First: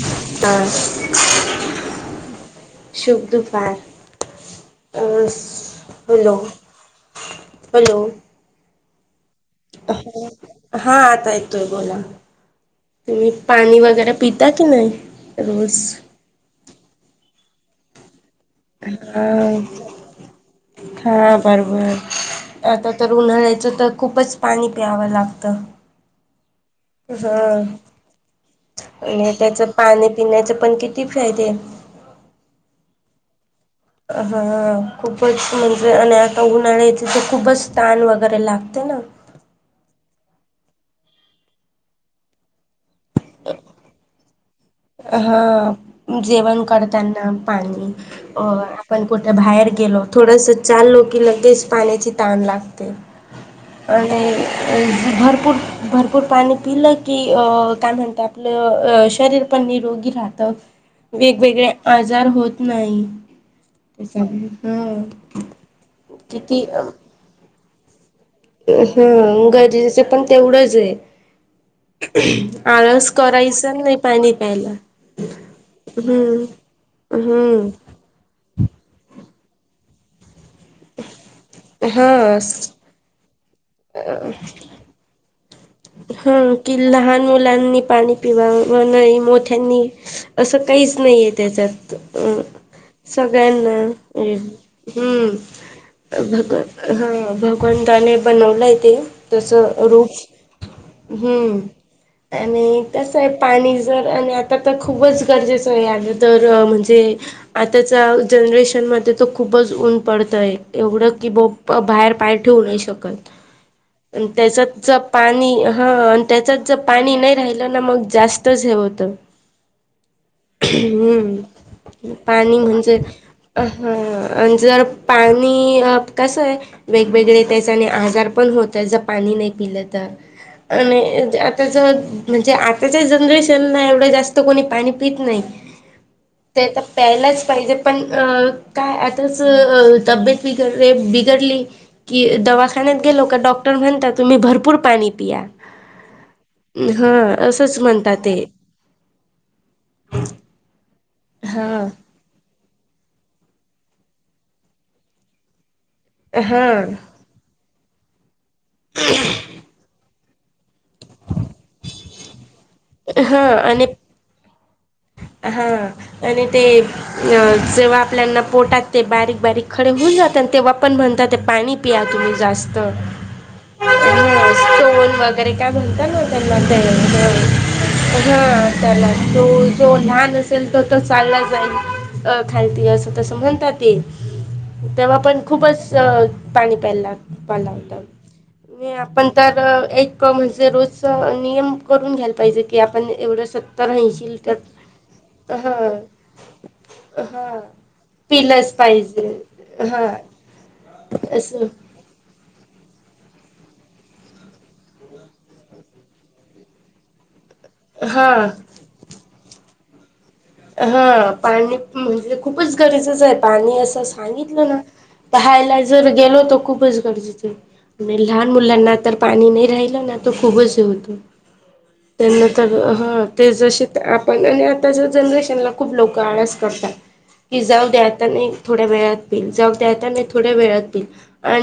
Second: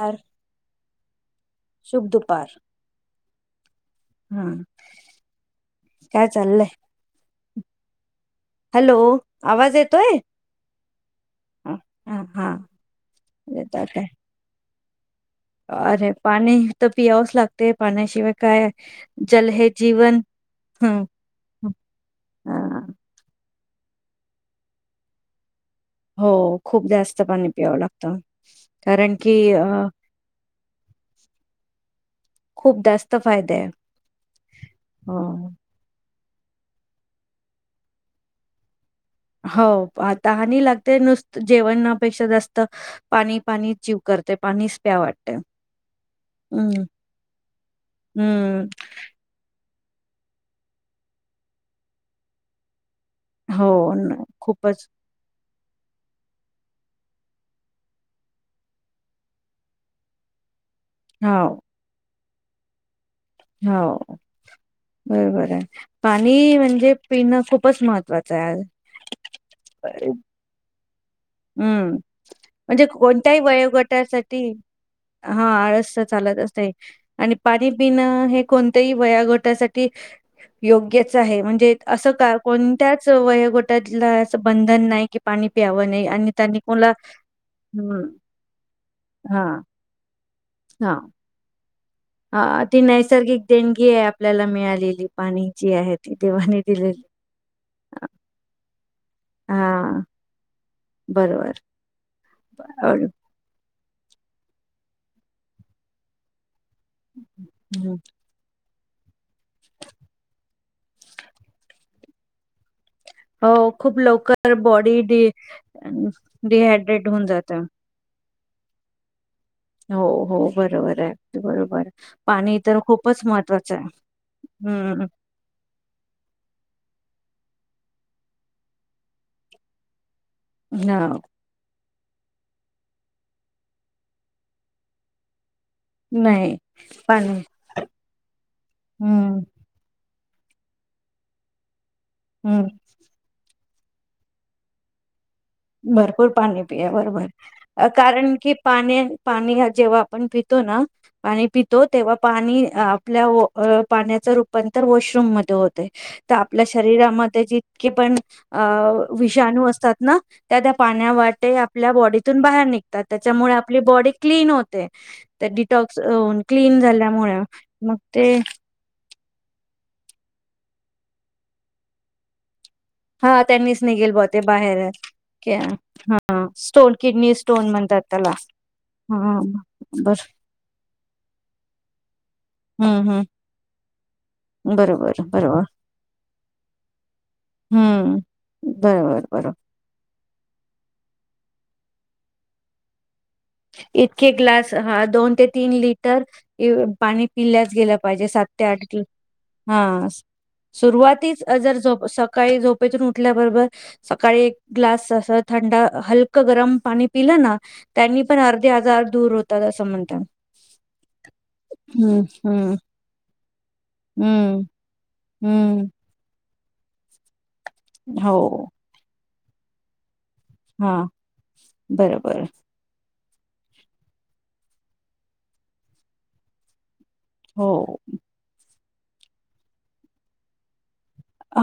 दुपार तर शुभ दुपार शुभदुफार हा काय हॅलो चाललंय हॅलो हॅलो आवाज येतोय हा आता येतोय ह बोला हा हा तुम्ही पाणी येतात काय वगैरे पिता की नाही रोज अरे पाणी तर पियावंच लागतेय पाण्याशिवाय काय हा जल हे जीवन ह हा बरोबर आता तर उन्हाळ्याचं तर खूपच पाणी प्यावं लागतं हो खूप जास्त हा पाणी पियावं लागतं कारण की आणि त्याच अ पाणी पिण्याच पण केटी फ्रायडे खूप जास्त फायदे आहे हा हो खूपच म्हण आणि उन्हाळ्या तिथे खूपच ताान वगैरे लागते ना हो आताहानी लागते नुसत जेवणापेक्षा जास्त पाणी पाणी जीव करत हा जेवण हम्म करताना पाणी अ हम्म आपण कुठे बाहेर गेलो थोडस चाललो की लगेच पाण्याची ताण लागते हो न, आणि खूपच भरपूर भरपूर पाणी पिलं की काय म्हणत आपलं शरीर पण निरोगी राहत हो वेगवेगळे आजार होत नाही हो त्याच्यामुळे हम्म बरोबर आहे पाणी म्हणजे पिणं खूपच महत्त्वाचं आहे. हा गरजेचं पण तेवढंच आहे हम्म म्हणजे आळस कोणत्याही करायचं नाही पाणी वयोगटासाठी प्यायला हा आळस चालत हम्म असते आणि पाणी हम्म पिणं हे कोणतेही वयागट योग्यच आहे म्हणजे अस हा कोणत्याच व असं बंधन नाही कि पाणी प्यावं नाही आणि हा त्यांनी कि कोणला लहान मुलांनी हम्म पाणी पिवा नाही हा मोठ्यांनी असं हा काहीच नाही आहेे त्याच हा ती नैसर्गिक देणगी सगळ्यांना आहे आपल्याला मिळालेली पाणी जी आहे ती भग देवाने दिलेली हा भगवताने बनवलाय हा बरोबर ू् आणि आवड- तस आहे आणि जर आणि आता तर खूपच गरजेचं आहे आलं तर म्हण आ हम्म ज मध्ये तो खूपच ऊन पडत आहे एवढं की ब बाहेर पायर ठेवू नाही शकतो. हो खूप लवकर त्याच्या बॉडी डि पाणी. हा आणि त्याच्यात जर डिहायड्रेट पाणी होऊन नाही जात. राहिलं ना मग जास्तच हे होत. हो हो बरोबर आहे अगदी बरोबर हम्म पाणी तर म्हणजे. खूपच महत्त्वाचं आहे. जर हम्म पाणी कसं आहे वेगवेगळे. त्याच्याने आजार पण होत जं पाणी नाही पिलं तर ह आणि आता जर. म्हणजे आताच्या जनरेशनला एवढं जास्त कोणी पाणी पीत नाही. नाही ते तर पाणी प्यायलाच पाहिजे पण अ काय आताच हम्म तब्येत. बिगड रे बिघडली की हम्म दवाखान्यात गेलो का डॉक्टर म्हणता तुम्ही भरपूर पाणी. पिया. भरपूर पाणी पिया हा असंच बरोबर म्हणतात ते कारण की पाणी पाणी हा जेव्हा आपण पितो ना. पाणी पितो हा तेव्हा पाणी आपल्या पाण्याचं रूपांतर वॉशरूम मध्ये होते. तर आपल्या हा शरीरामध्ये जितके पण विषाणू असतात ना त्या. पाण्या वाटे आपल्या बॉडीतून बाहेर निघत. तर हा त्याच्यामुळे आपली आणि बॉडी क्लीन होते तर हा डिटॉक्स क्लीन झाल्यामुळे. मग तेव्हा ते आपल्याना पोटात ते बारीक बारीक खडे होऊन जात आणि तेव्हा पण म्हणतात ते पाणी पिया तुम्ही जास्त. हा त्यांनीच निघेल ब ते बाहेर. स्टोन वगैरे क्या- काय म्हणतात ना हा त्यांना स्टोन ते किडनी स्टोन म्हणतात त्याला हा त्याला हा तो जो बर लहान असेल तर तो चालला जाईल खायचा ि अस हम्म तसं हम्म म्हणतात. तेव्हा बरोबर पण बरोबर खूपच पाणी प्यायला प्यायला लावतात. हम्म बरोबर आपण बरोबर तर एक म्हणजे रोज नियम करून घ्यायला पाहिजे की आपण एवढ्या सत्ता इतके राहिशील ग्लास हा ते त्यात हा लिटर इ- पाणी हा पिल्याच गेलं पाहिजे ते पिलस पाहिजे. हा सुरुवातीच असं जर झो सकाळी झोप. पेतून उठल्याबरोबर सकाळी एक ग्लास अस थंडा हलकं गरम पाणी पिलं ना. त्यांनी पण हां अर्धे हजार दूर होतात असं म्हणतात. हा पाणी हम्म म्हणजे हम्म खूपच गरेजेचं आहे पाणी असं हम्म सांगितलं ना. पहायला हम्म जर गेलो तर खूपच गरजेचं आणि हो लहान मुलांना तर. पाणी नाही राहिलं ना तो खूपच हा होतो बरोबर त्यांन तर हां. ते जसे आपण आणि आताच्या जनरेशनला खूप लोक आळस करतात. की जाऊ हो द्याता नाही थोड्या वेळात पईल जाऊ द्याता नाही थोड्या वेळात. पिईल.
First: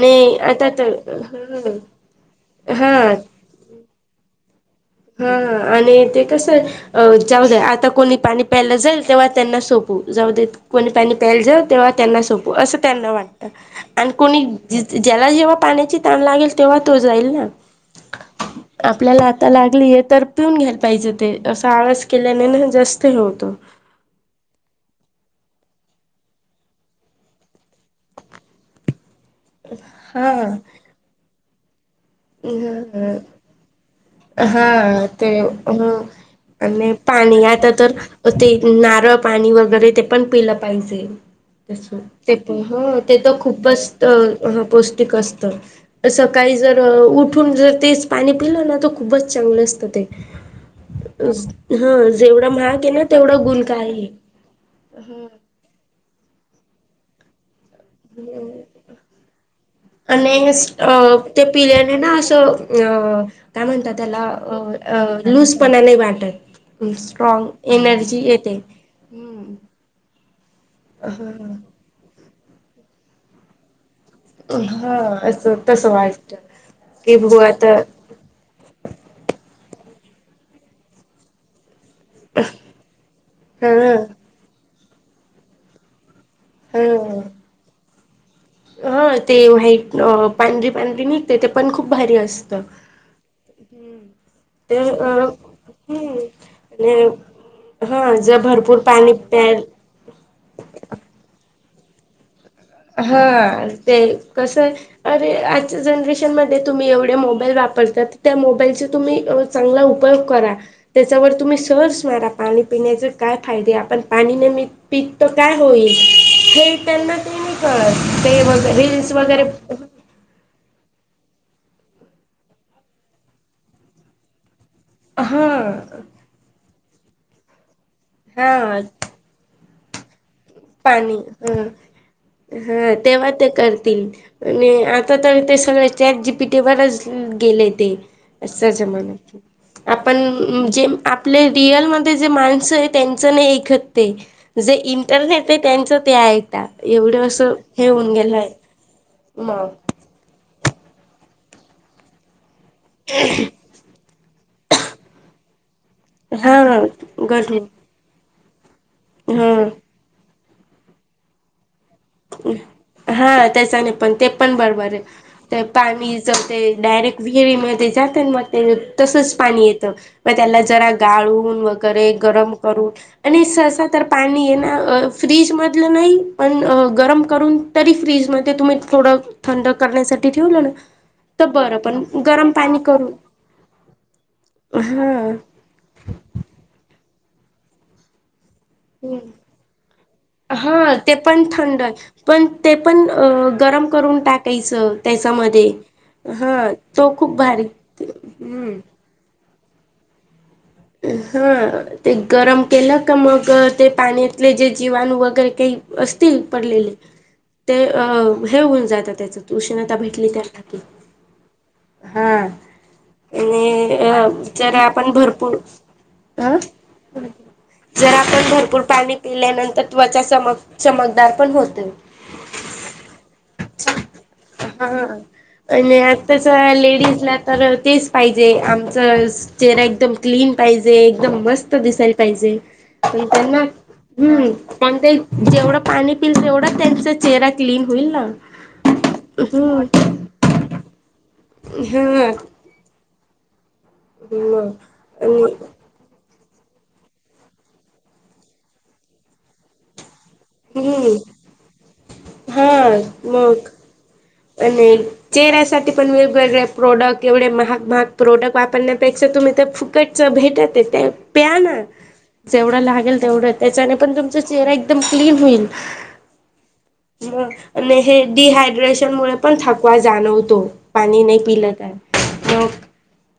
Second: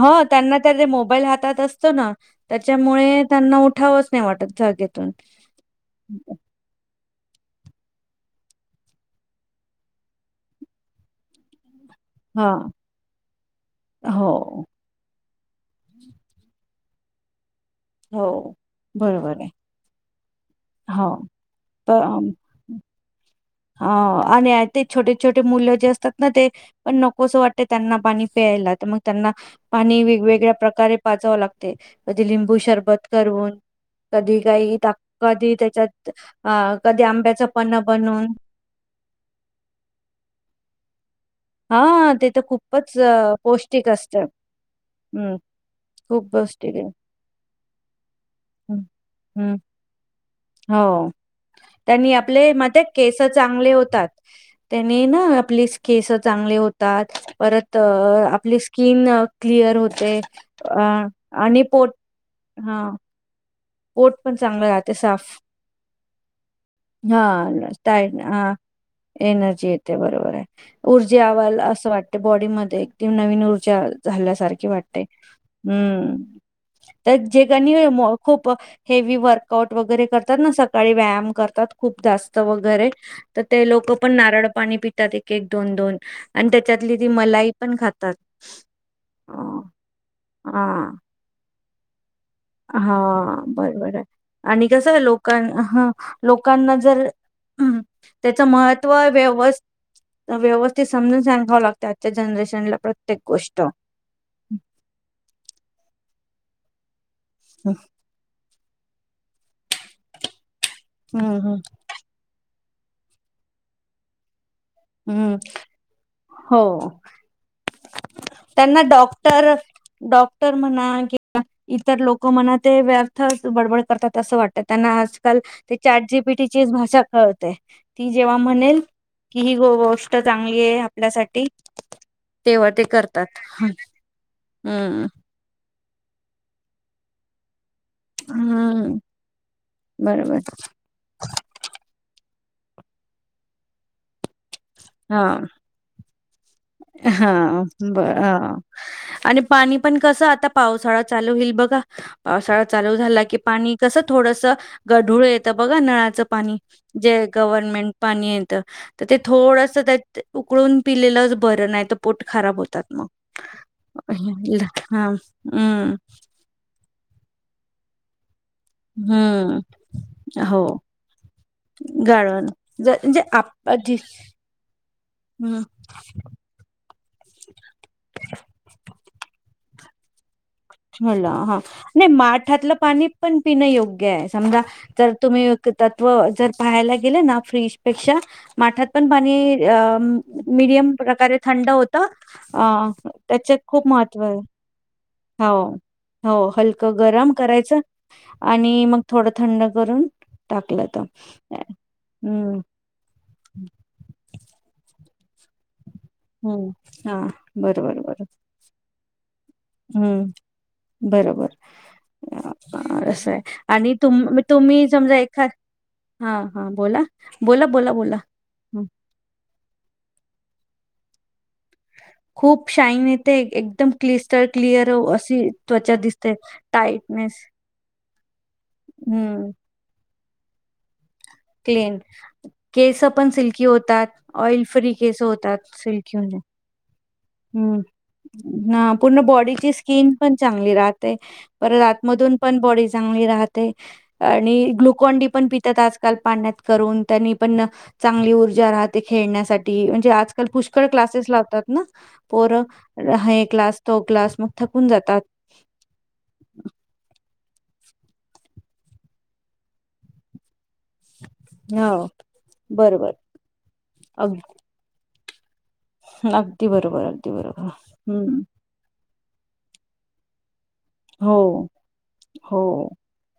हो त्यांना आता तर ते मोबाईल हातात असतो ना त्याच्यामुळे त्यांना उठावंच नाही वाटतं जाघेऊन. हा आणि ते कसं आहे. अ जाऊ द्या आता कोणी पाणी प्यायला जाईल तेव्हा त्यांना सोपू जाऊ द्या कोणी पाणी प्यायला जाऊ. तेव्हा त्यांना हा सोपू असं त्यांना वाटत आणि कोणी. हो मला जेव्हा पाण्याची ताण लागेल तेव्हा तो जाईल ना. हो बरोबर आहे. ते तर पिऊन घ्यायला हो पाहिजे ते असा प आवाज केल्याने ना जास्त हे होतो. ह आणि ते छोटे छोटे मुलं जे असतात ना ते पण नकोसं वाटते त्यांना पाणी प्यायला तर मग. त्यांना पाणी हा वेगवेगळ्या प्रकारे पाजावे लागते. कधी लिंबू शरबत ह करून. कधी काही हा ते कधी ह त्याच्यात अ आणि कधी पाणी आंब्याचं आता पण तर बनवून. ते नारळ पाणी वगैरे ते पण पिलं पाहिजे. हा तर खूपच ते अ, तर खूपच पौष्टिक असतं पौष्टिक हम्म असत. खूप काही पौष्टिक जर आहे. उठून जर तेच पाणी पिलं ना हं, तर खूपच हं. चांगलं असतं ते. हो. हा त्यांनी जेवढं आपले म महाग आहे ना केस तेवढा चांगले गुलका होतात आहे. त्यांनी ना आपली केस चांगले होतात परत, तर आपली स्किन क्लिअर होते आणि ते आणि. पिल्याने ना असं हा अ काय म्हणत पोट त्याला पण चांगलं राहते साफ. अ लूजपणा नाही वाटत. हा स्ट्रॉग काय एनर्जी हा येते. एनर्जी येते बरोबर आहे. ऊर्जा आवाला असं वाटतं बॉडी मध्यें ध्येय एकदम नवीन ऊर्जा झाल्यासारखी हा वाटतें असं तसं हम्म वाटत तर की भू जे आता कणी केव्ह वर्कआउट करतात सकाळीं व्याम करतात खूप जास्तं वगैरे तर ते हा लोकं पणं नारळ पाणी पितात एक एक दोन दोन आणि त्यांच्यातली ती हा मलाई पणं खातात हा ते अं, वा्हाईट हा पांढरी पांढरी निघते ते पणं खूप भारी असतें हा बरबर आहे आणि ते कसं अ लोकां ह हम्म लोकांनां जर आणि हम् हा जर त्याचं भरपूर महत्त्व पाणी प्या व्यवस् व्यवस्थित समजून सांगावं लागतं त्याचं जनरेशन हा ते कसं आहे अरे आजच्या जनरेशन मध्यें तुम्हीं एवढं ते मोबाईल हम्म वापरतात त्या मोबाईल तुम्हीं चांगला उपयोग करा त्यांच्यावर हम्म तुम्हीं सर्च मारा पाणी पिण्याचे काय फायदे आपणं पाणीने मी पित्त हम्म काय होईल हे त्यांना ते नाही कळत ते वग त्यांनां रील्स वगैरे डॉक्टर डॉक्टर इतर म्हणा किंवा इतर लोकं म्हणा ते व्यर्थ बडबड करतात असं वाटतं त्यांनां आजकाल हा ते चार जी पीटीची भाषा कळतेय ती जेंव्हा हा म्हणेल की ती गोष्ट चांगली आहे पाणी आपल्यासाठी ह तेंव्हा ती करतात अरे हम्म आता तर ते सगळें चेट जीपीटी वरच खेळत गेलेत हम्म बरोबर आपण जे आपले रियल मध्येच ते जे माणस आहे त्यांच नाही एकते ते जे हा इंटरनेट आहे त्यांच ते आईकते हा ब आणि मग पाणी पण कसं आता पावसाळा चालूं होईल बघा पावसाळा चालूं झाला की पाणी कसं थोडंसं गढूळ येत. बघा नळाचं हा पाणी जे गट गव्हर्मेंट पाणी येतं तर ते हा. थोडंसं त्यात उकळून पिलेलंच बरं नाहीं तर पोट खराब होतात मग हा त्यांचा नाहीं पणं ते पणं बरोबर हां. आहे हम्म. पाणीच जमते डॅक अ विहिरींमध्ये जातील मंग ते तसंच हम्म. पाणी येतं म त्याला हो. जरा गाळून वगैरे गाळण गरम ज करून म्हणजे आणि आप जसं जी तर पाणी येणार फ्रिज हं. मधलं नाही पणं अ गरम करून तरी फ्रीजमध्ये तुम्ही थोडं थंड करण्यासाठी ठेवलं ना ला तर हा बरं पण नाहीं गरम माठातलं पाणी करून पणं पिणं योग्य आहे समजा तर तुम्हीं तत्व जर पाहायला गेले ना फ्रीजपेक्षा माठांत पणं हा पाणी मिडियम हा ते प्रकारे पण थंड होतं पण ते अ पण त्यांच्यात गरम करून टाकायचं काही जमत हो हो हलकं गरम भारी करायचं आणि मंग थोडं थंड करून टाकलं तर. हा ते हम्म. गरम केलं का मंग ते पाण्यातले जे जीव जीवाणू वगैरे काही असतील हम्म. पडलेले हां. ते बरोबर बरोबर. हे होऊन जाता त्यांच्यात हम्म बरोबर हा असंय आणि अ तुम जर तुम्हीं आपण समजा एखा भरपूर हा अ हा बोला बोला बोला जर बोला आपण भरपूर हं. पाणी पिल्यानंतर त्वचा चमक चमकदार पणं होते खूप शाईन येते एकदम क्लिस्टर क्लिअर हा अशी त्वचा आणि दिसते आताच टाईटने लेडीजला तर तेचं पाहिजे आमचं हम्म चेहरा एकदम क्लीन पाहिजे एकदम मस्त क्लीन दिसायला पाहिजे केस पण त्यांना सिल्की होतात हम् ऑइल फ्री पणं ते केस होतात जेवढं पाणी पाणी सिल्की म्हणजे पीतील तेव्हड त्यांच् हम्म ह पूर्ण बॉडीची हम्म स्किन पणं चांगली राहतें पर हा आतमधून मग पणं बॉडी चांगली राहतं आणि ग्लुकोन डी पणं पितात आजकाल पाण्यांत करून त्यांनी पणं ना चांगली ऊर्जा राहतें खेळण्यासाठी म्हणजे आज आणि हम्म क् हा प मग क् आणि चेहऱ्यासाठीठी पण वेगवेगळे्या प्रोडक्ट तेवढे महाग महाग प्रोडक्ट वापरण्यापेक्षा तुम्ही तर फुकटच भेटतच ते प्या ना हो जेवढं बरोबर लागेल तेवढं त्याच्याने पण अग तुमचा चेहरा एकदम क्लीन होईल अगदी बरोबर अगदी ह बरोबर हे हम्म डीहाड्रेशन मु पण थकवा जाणवतो पाणी हो नाही पिल आहे मग हो.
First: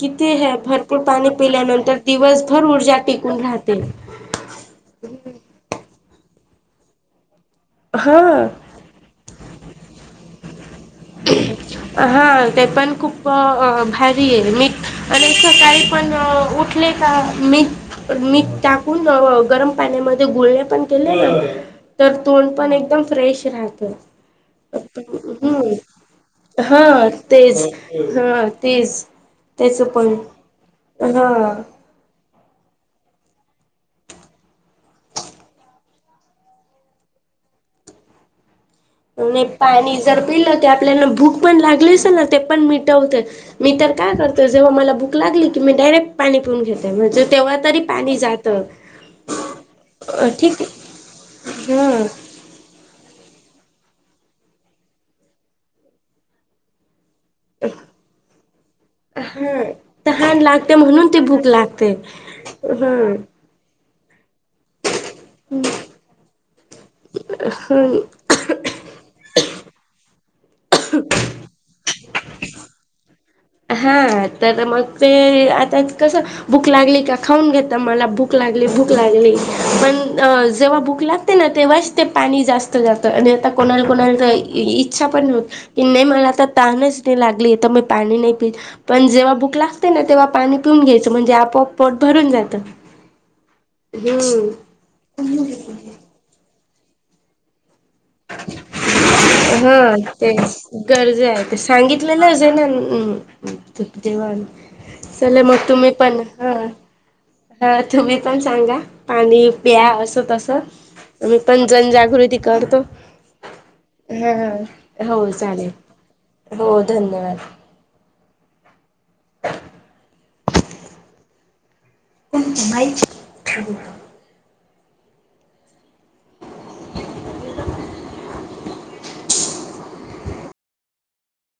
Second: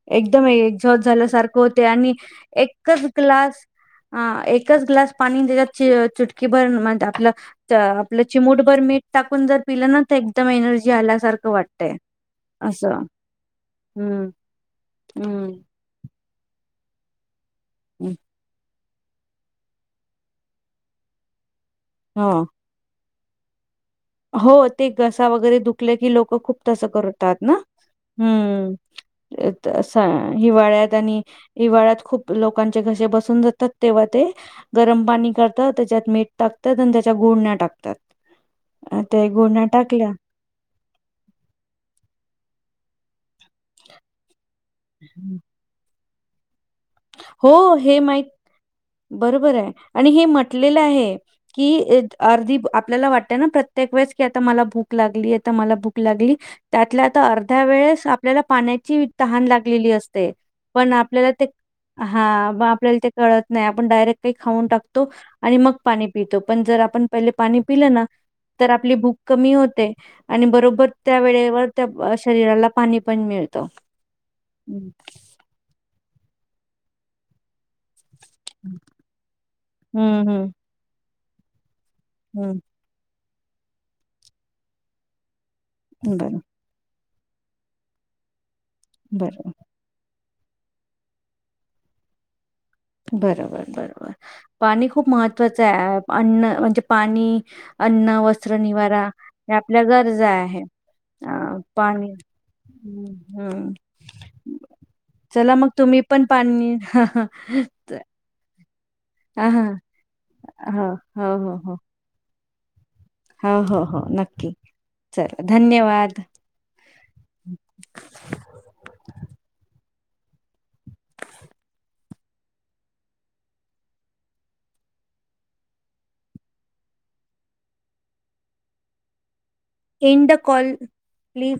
कितीे एकदम ह भरपूर एक्झॉस्ट पाणी झाल्यासारखं होते पिल्यानंतर आणि दिवसभर ऊर्जा एकच टिकून ग्लास राहते हा एकच ग्लास पाणी त्याच्यात चट की बर म्हण आपलं आपलं हा. चिमूटभर मीठ टाकून जर पिलं ना तर एकदम एनर्जी ल्या सारखं वाटतय हां ते पण असं खूप भारी हम्म आहे मी आणि इ हम्म सकाळी पण उठले का मी हम्म. मीठ टाकून गरम पाण्यामध्ये गुोलणे पण केले ना तर हो तोंड पण एकदम फ्रेश राहतो हो ते घसा वगैरे दुख ल खप ह हां तेच हां तेच त्याचं पण आणि हां हवाळात खूप लोकांचे घसे बसून जातात तेव्हा ते गरम पाणी करतात त्याच्यात मीठ टाकतात आणि त्याच्याु पुर्ण्या टाकतात अ, ते आणि गुडण्या पाणी टाकल्या जर पिलं तर आपल्याला भूक पण लागली असेल ना ते पण मिटवत मी तर काय करतो जेव्हा मला भूक लागली की मी डायरेक्ट पाणी पिऊन घेतो े तेव्हा हो, तरी हे पाणी माहीत जातं बरोबर आहे आणि हे अ, ठीक म्हटलेलं आहे की हं अर्धी आपल्याला वाट प्रतेक वेळेस की आता मला भूक लागली आ मला भूक लागली त्यातल्या तर अर्ध्या वेळेस आपल्याला पाण्याची तहान हा लागलेली असते तहान लागते पण म्हणून ती आपल्याला भूक ते लागते. हा म आपल्याला ते हं कळत नाही आपण डायरेक्ट काही खाऊन टाक आणि मग पाणी पितो पण जर आपण पहिले पाणी पिलं हं ना तर आपली भूक कमी आणि बरोबर त्या वेळेवर त्या शरीराला पाणी पण मिळते हा तर मग ते आता कसं भूक लागली का खाऊन घेत मला भूक भक लागले हं. भूक लागले पण हं, हं, जेव्हा भूक लागते ना तेव्हाच ते पाणी हं. जास्त जात आणि आता कोणाला कोणाला इच्छा पण होत की नाही मला बरं, तर ताणच नाही लागली तर मी पाणी नाही पि पण जेव्हा बरं. भुक लागते ना तेव्हा पाणी पिऊन घ्यायचं म्हणजे आपोआप पोट भरून जातं बरोबर बरोबर हम्म पाणी खूप महत्वाचं आहे अन्न म्हणजे पाणी अन्न वस्त्र निवारा हे हा आपल्या गरजा ते आहे गरजे अ, आहे ते पाणी सांगितलेलंच आहे ना हं, हं. ्मप देवान चले मग तुम्ही पण हा ह तुम्ही पण सांगा पाणी हां, हां. पिया असं तस हो, हो, तमही हो, पण हो. जनजागृती करतो हो, हो, हो. नक्की. हा हो चला चालेल धन्यवाद. हो धन्यवाद ह पणम ठू एड कॉल प्लीज